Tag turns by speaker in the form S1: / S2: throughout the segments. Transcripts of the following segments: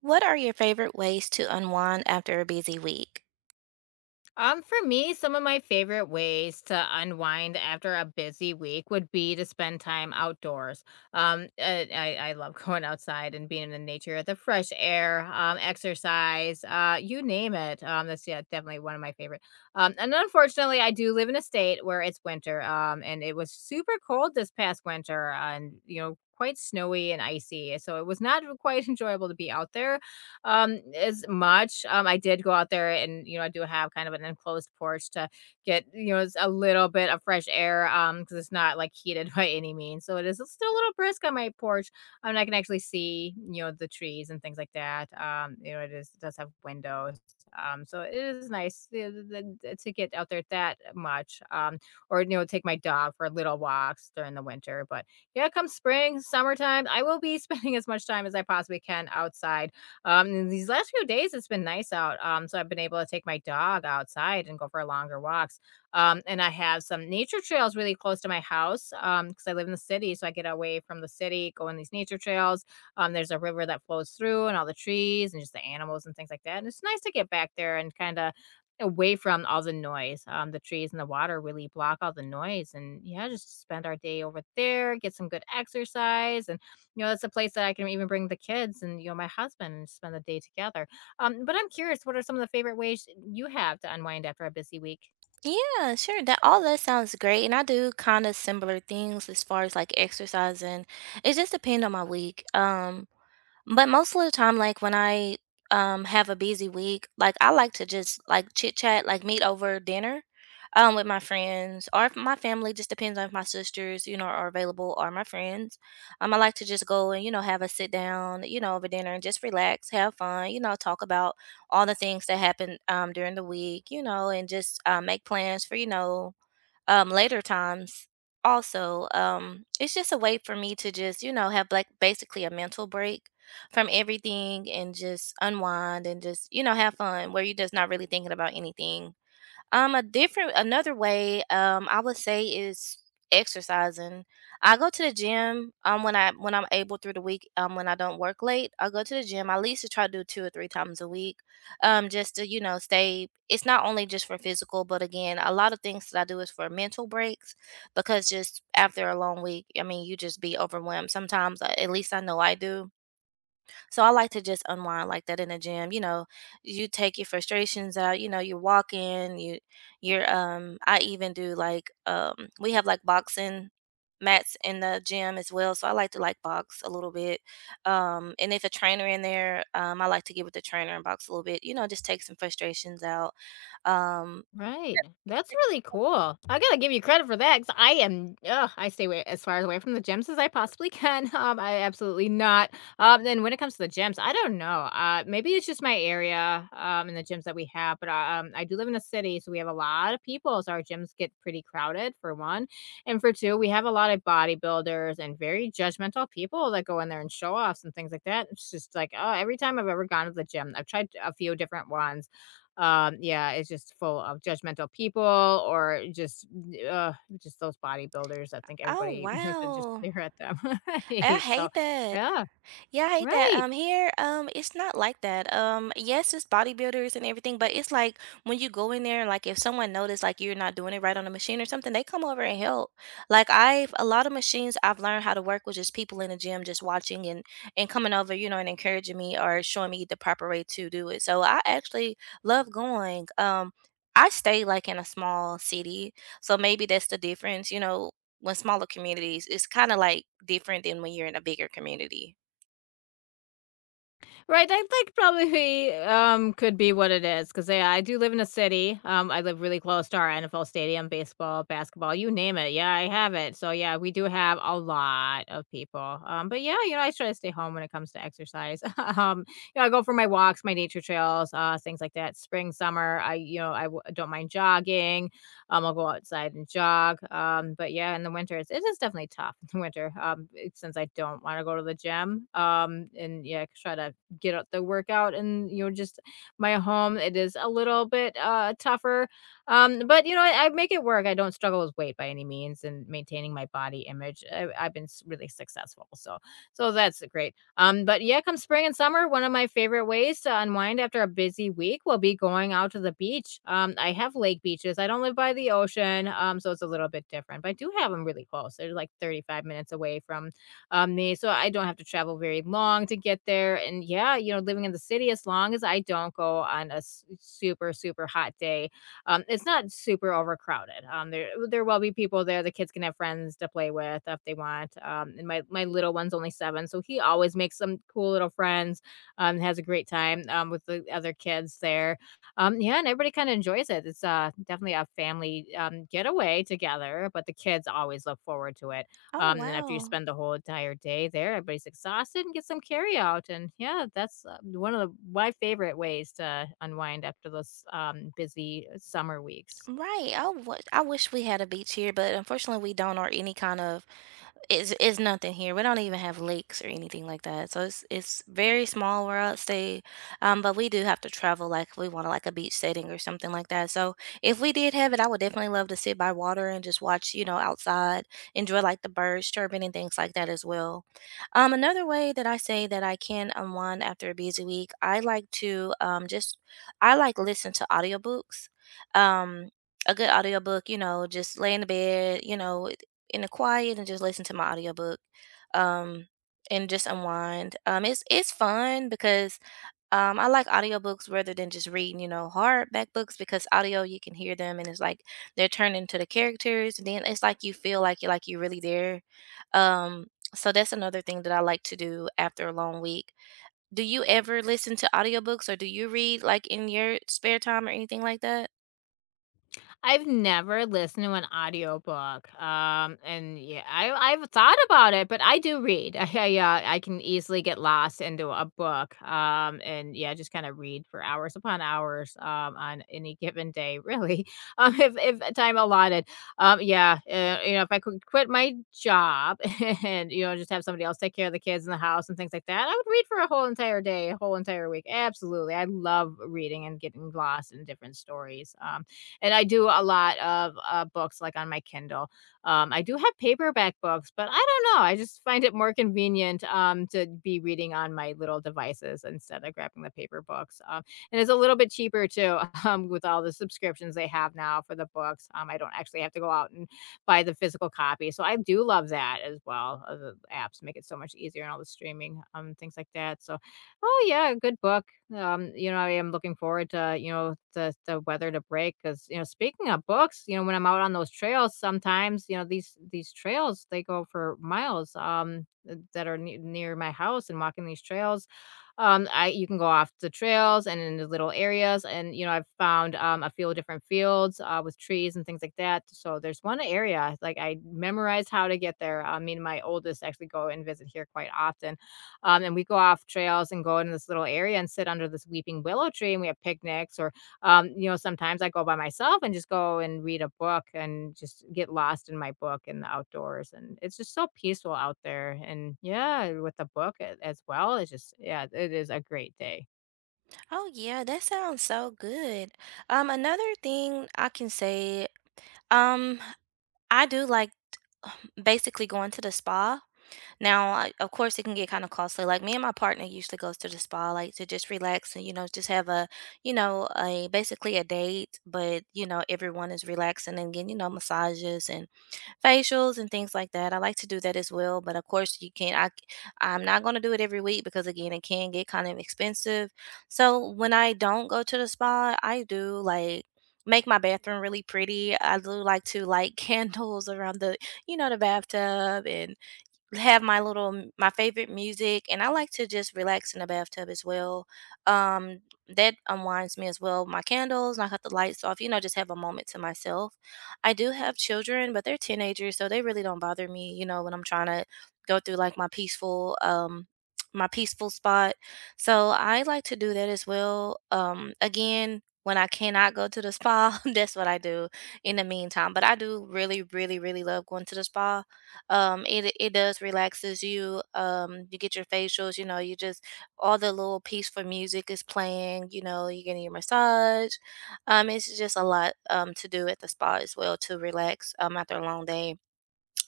S1: What are your favorite ways to unwind after a busy week?
S2: For me, some of my favorite ways to unwind after a busy week would be to spend time outdoors. I love going outside and being in the nature, the fresh air, exercise, you name it. That's, yeah, definitely one of my favorite. And unfortunately, I do live in a state where it's winter. And it was super cold this past winter, and, quite snowy and icy, so it was not quite enjoyable to be out there as much. I did go out there and, I do have kind of an enclosed porch to get, a little bit of fresh air because it's not like heated by any means. So it is still a little brisk on my porch. And I can actually see, the trees and things like that. It does have windows. So it is nice to get out there that much. Or, take my dog for little walks during the winter. But, yeah, come spring, summertime, I will be spending as much time as I possibly can outside. In these last few days, it's been nice out. So I've been able to take my dog outside and go for longer walks. And I have some nature trails really close to my house, because I live in the city. So I get away from the city, go on these nature trails. There's a river that flows through and all the trees and just the animals and things like that. And it's nice to get back there and kind of away from all the noise. The trees and the water really block all the noise. And, yeah, just spend our day over there, get some good exercise. And, it's a place that I can even bring the kids and, my husband and spend the day together. But I'm curious, what are some of the favorite ways you have to unwind after a busy week?
S1: Yeah, sure. That all that sounds great. And I do kind of similar things as far as like exercising. It just depends on my week. But most of the time, like when I have a busy week, like I like to just like chit chat, like meet over dinner with my friends or if my family, just depends on if my sisters, you know, are available or my friends. I like to just go and, you know, have a sit down, you know, over dinner and just relax, have fun, you know, talk about all the things that happened during the week, you know, and just make plans for, you know, later times also. It's just a way for me to just, you know, have like basically a mental break from everything and just unwind and just, you know, have fun where you're just not really thinking about anything. Um, a different another way, I would say, is exercising. I go to the gym when I'm able through the week. When I don't work late, I go to the gym. I at least try to do two or three times a week. Just to, you know, stay, it's not only just for physical, but again, a lot of things that I do is for mental breaks, because just after a long week, I mean, you just be overwhelmed sometimes. At least I know I do, so I like to just unwind like that in the gym. You know, you take your frustrations out, you know, you're walking, you're I even do like, we have like boxing mats in the gym as well. So I like to like box a little bit. And if a trainer in there, I like to get with the trainer and box a little bit, you know, just take some frustrations out. Um
S2: Right. That's really cool. I gotta give you credit for that, cause I stay away as far away from the gyms as I possibly can. I absolutely not. Then when it comes to the gyms, I don't know. Maybe it's just my area, and the gyms that we have, but, I do live in a city, so we have a lot of people, so our gyms get pretty crowded, for one, and for two, we have a lot of bodybuilders and very judgmental people that go in there and show offs and things like that. It's just like, oh, every time I've ever gone to the gym, I've tried a few different ones. Yeah, it's just full of judgmental people, or uh, just those bodybuilders. I think
S1: oh
S2: everybody wants to just
S1: wow.
S2: stare at them.
S1: I
S2: Right, so,
S1: hate that.
S2: yeah,
S1: Yeah, I hate that.
S2: right.
S1: Here, it's not like that. Yes, it's bodybuilders and everything, but it's like when you go in there, like if someone notice like you're not doing it right on the machine or something, they come over and help. Like I've a lot of machines I've learned how to work with just people in the gym just watching and coming over, you know, and encouraging me or showing me the proper way to do it. So I actually love going. I stay like in a small city, so maybe that's the difference, you know. When smaller communities, it's kind of like different than when you're in a bigger community.
S2: Right, I think probably could be what it is because, yeah, I do live in a city. I live really close to our NFL stadium, baseball, basketball, you name it. Yeah, I have it. So, yeah, we do have a lot of people. But, yeah, I try to stay home when it comes to exercise. I go for my walks, my nature trails, things like that. Spring, summer, I don't mind jogging. I'll go outside and jog. But, yeah, in the winter, it is definitely tough in the winter. Since I don't want to go to the gym. And, yeah, try to get out the workout and just my home it is a little bit tougher. But, I make it work. I don't struggle with weight by any means and maintaining my body image. I've been really successful. So that's great. But, yeah, come spring and summer, one of my favorite ways to unwind after a busy week will be going out to the beach. I have lake beaches. I don't live by the ocean, so it's a little bit different, but I do have them really close. They're like 35 minutes away from, they so I don't have to travel very long to get there. And, yeah, living in the city, as long as I don't go on a super super hot day. It's not super overcrowded. There will be people there. The kids can have friends to play with if they want. And my little one's only 7, so he always makes some cool little friends. Has a great time with the other kids there. Yeah, and everybody kind of enjoys it. It's definitely a family getaway together, but the kids always look forward to it.
S1: Oh,
S2: And after you
S1: wow.
S2: spend the whole entire day there, everybody's exhausted and get some carry out. And, yeah, that's one of the, my favorite ways to unwind after those busy summer weeks.
S1: Right. I wish we had a beach here, but unfortunately we don't, or any kind of. It's nothing here. We don't even have lakes or anything like that. So it's very small where I stay. But we do have to travel like if we want to like a beach setting or something like that. So if we did have it, I would definitely love to sit by water and just watch, you know, outside, enjoy like the birds chirping and things like that as well. Another way that I say that I can unwind after a busy week, I like listen to audiobooks. Um, a good audiobook, you know, just lay in the bed, you know, in the quiet and just listen to my audiobook um and just unwind. It's fun because I like audiobooks rather than just reading, you know, hardback books, because audio you can hear them and it's like they're turned into the characters and then it's like you feel like you're really there. Um so that's another thing that I like to do after a long week. Do you ever listen to audiobooks or do you read like in your spare time or anything like that?
S2: I've never listened to an audiobook, and, yeah, I've thought about it, but I do read. I can easily get lost into a book, and, yeah, just kinda read for hours upon hours, on any given day, really, if time allotted. Yeah, if I could quit my job and, just have somebody else take care of the kids in the house and things like that, I would read for a whole entire day, a whole entire week. Absolutely, I love reading and getting lost in different stories, and I do a lot of books like on my Kindle. I do have paperback books, but I don't know. I just find it more convenient, to be reading on my little devices instead of grabbing the paper books. And it's a little bit cheaper too, with all the subscriptions they have now for the books. I don't actually have to go out and buy the physical copy. So I do love that as well. The apps make it so much easier and all the streaming, things like that. So, oh, yeah, good book. I am looking forward to, the weather to break. Cause, speaking of books, when I'm out on those trails, sometimes, these trails, they go for miles, that are ne near my house and walking these trails. I You can go off the trails and in the little areas and, I've found, a few different fields, with trees and things like that. So there's one area, like, I memorized how to get there. I mean, my oldest actually go and visit here quite often. And we go off trails and go in this little area and sit under this weeping willow tree and we have picnics, or sometimes I go by myself and just go and read a book and just get lost in my book in the outdoors. And it's just so peaceful out there. And, yeah, with the book as well. It's just, yeah, it is a great day.
S1: Oh yeah, that sounds so good. Another thing I can say Um, I do like basically going to the spa. Now, I, of course, it can get kind of costly. Like me and my partner usually goes to the spa, like to just relax and, you know, just have a, you know, a basically a date, but you know, everyone is relaxing and getting, you know, massages and facials and things like that. I like to do that as well, but of course you can't. I'm not going to do it every week because again, it can get kind of expensive. So when I don't go to the spa, I do like make my bathroom really pretty. I do like to light candles around the, you know, the bathtub and have my little my favorite music, and I like to just relax in the bathtub as well. Um that unwinds me as well. My candles, I cut the lights off, you know, just have a moment to myself. I do have children, but they're teenagers, so they really don't bother me, you know, when I'm trying to go through like my peaceful my peaceful spot. So I like to do that as well. Again, when I cannot go to the spa, that's what I do in the meantime. But I do really, really, really love going to the spa. It it does relaxes you. You get your facials, you know, you just, all the little peaceful music is playing, you know, you're getting your massage. It's just a lot to do at the spa as well to relax after a long day.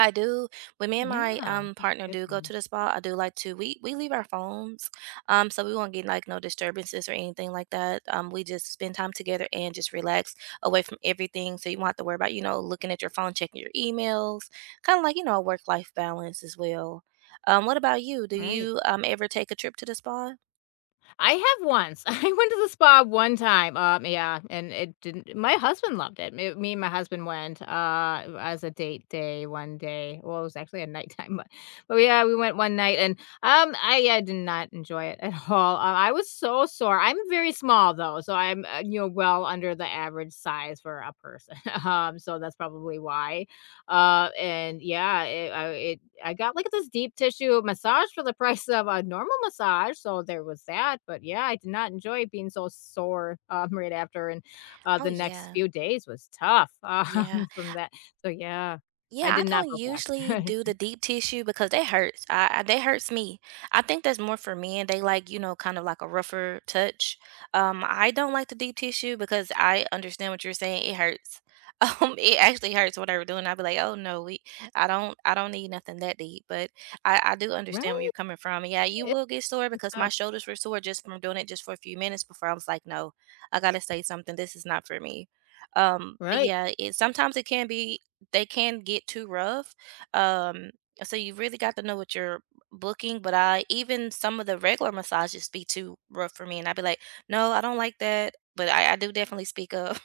S1: I do. When me and my
S2: Yeah. That's
S1: partner
S2: a good
S1: do go
S2: one.
S1: to the spa, I do like to, we leave our phones, so we won't get like no disturbances or anything like that. We just spend time together and just relax away from everything. So you won't have to worry about, you know, looking at your phone, checking your emails, kind of like, you know, a work life balance as well. What about you? Do
S2: Right.
S1: you ever take a trip to the spa?
S2: I have once. I went to the spa one time. Yeah, and it didn't. My husband loved it. Me and my husband went as a date day one day. Well, it was actually a nighttime, but yeah, we went one night, and yeah, I did not enjoy it at all. I was so sore. I'm very small though, so I'm well under the average size for a person. So that's probably why. And, yeah, I got like this deep tissue massage for the price of a normal massage, so there was that. But, yeah, I did not enjoy being so sore, right after, and,
S1: Oh
S2: the next
S1: yeah,
S2: few days was tough,
S1: yeah.
S2: from that. So, yeah,
S1: Yeah,
S2: I
S1: I
S2: did not
S1: don't
S2: go
S1: usually
S2: back.
S1: do the deep tissue because that hurts. I that hurts me. I think that's more for men. They like, you know, kind of like a rougher touch. I don't like the deep tissue because I understand what you're saying. It hurts. It actually hurts what I whatever doing. I'd be like, oh no, we, I don't need nothing that deep. But I do understand where
S2: Right?
S1: you're coming from. Yeah, you
S2: It's
S1: will get sore because my
S2: tough.
S1: shoulders were sore just from doing it just for a few minutes before I was like, no, I gotta say something. This is not for me. But
S2: Right.
S1: yeah, it sometimes it can be, they can get too rough. Um, so you really got to know what you're booking. But I even some of the regular massages be too rough for me, and I'd be like, "No, I don't like that." But I do definitely speak up.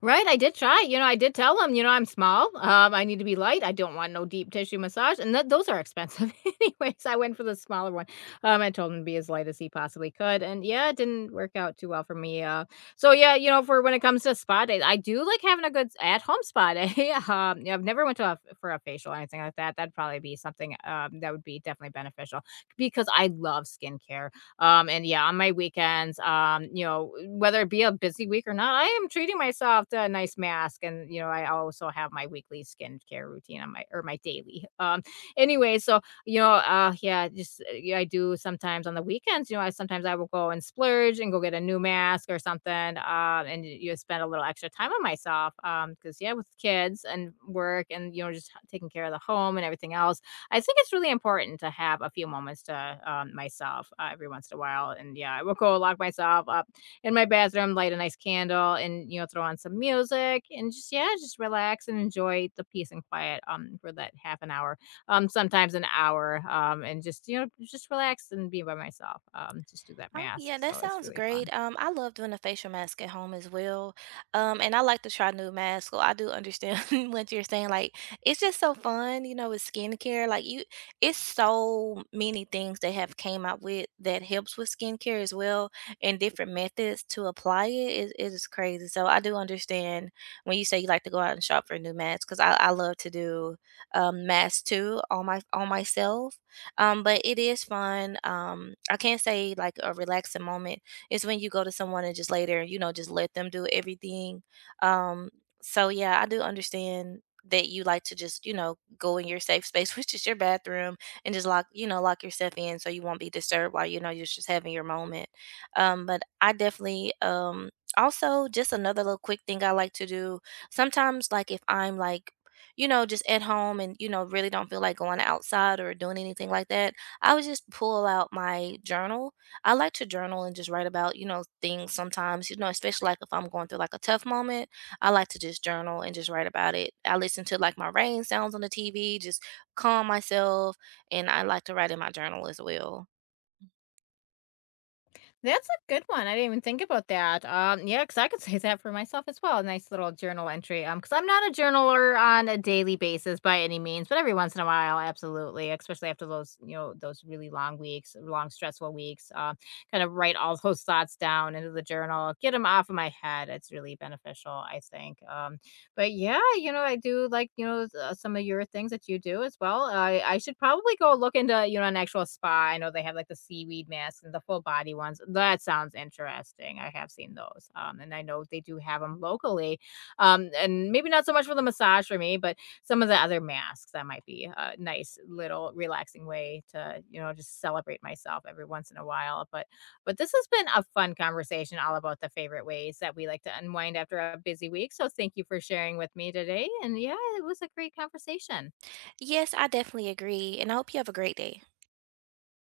S2: Right, I did try, I did tell him, "I'm small, I need to be light, I don't want no deep tissue massage," and that those are expensive. Anyways, I went for the smaller one, I told him to be as light as he possibly could, and, yeah, it didn't work out too well for me. So, yeah, for when it comes to spa days, I do like having a good at-home spa day. Yeah, I've never went to a for a facial or anything like that. That'd probably be something, that would be definitely beneficial because I love skincare. And, yeah, on my weekends, whether it be a busy week or not, I am treating myself to a nice mask. And, I also have my weekly skincare routine on my or my daily. Anyway, so, yeah, just yeah, I do sometimes on the weekends. You know, I sometimes I will go and splurge and go get a new mask or something, and you spend a little extra time on myself, because, yeah, with kids and work and, just taking care of the home and everything else. I think it's really important to have a few moments to, myself, every once in a while. And, yeah, I will go lock myself up in my bathroom, light a nice candle, and, throw on some music and just, yeah, just relax and enjoy the peace and quiet for that half an hour, sometimes an hour, and just, just relax and be by myself, just do that
S1: Oh
S2: mask.
S1: yeah, that
S2: So it's
S1: sounds
S2: really fun.
S1: great. I love doing a facial mask at home as well. And I like to try new masks. So I do understand what you're saying. Like, it's just so fun, you know, with skincare. Like you, it's so many things they have came out with that helps with skincare as well, and different methods to apply it. It. It is crazy. So I do understand when you say you like to go out and shop for new masks because I love to do masks too on my on myself. But it is fun. I can't say like a relaxing moment. It's when you go to someone and just later, you know, just let them do everything. Um, so yeah, I do understand that you like to just, you know, go in your safe space, which is your bathroom, and just lock, you know, lock yourself in so you won't be disturbed while, you know, you're just having your moment. But I definitely also just another little quick thing I like to do. Sometimes like if I'm like, you know, just at home and, you know, really don't feel like going outside or doing anything like that, I would just pull out my journal. I like to journal and just write about, you know, things sometimes, you know, especially like if I'm going through like a tough moment, I like to just journal and just write about it. I listen to like my rain sounds on the TV, just calm myself, and I like to write in my journal as well.
S2: That's a good one. I didn't even think about that. Yeah, because I could say that for myself as well. A nice little journal entry. Because I'm not a journaler on a daily basis by any means, but every once in a while, absolutely. Especially after those, those really long weeks, long stressful weeks. Kind of write all those thoughts down into the journal, get them off of my head. It's really beneficial, I think. But, yeah, I do like, some of your things that you do as well. I should probably go look into, an actual spa. I know they have like the seaweed masks and the full body ones. That sounds interesting. I have seen those. And I know they do have them locally. And maybe not so much for the massage for me, but some of the other masks that might be a nice little relaxing way to, just celebrate myself every once in a while. But this has been a fun conversation all about the favorite ways that we like to unwind after a busy week. So thank you for sharing with me today. And, yeah, it was a great conversation.
S1: Yes, I definitely agree, and I hope you have a great day.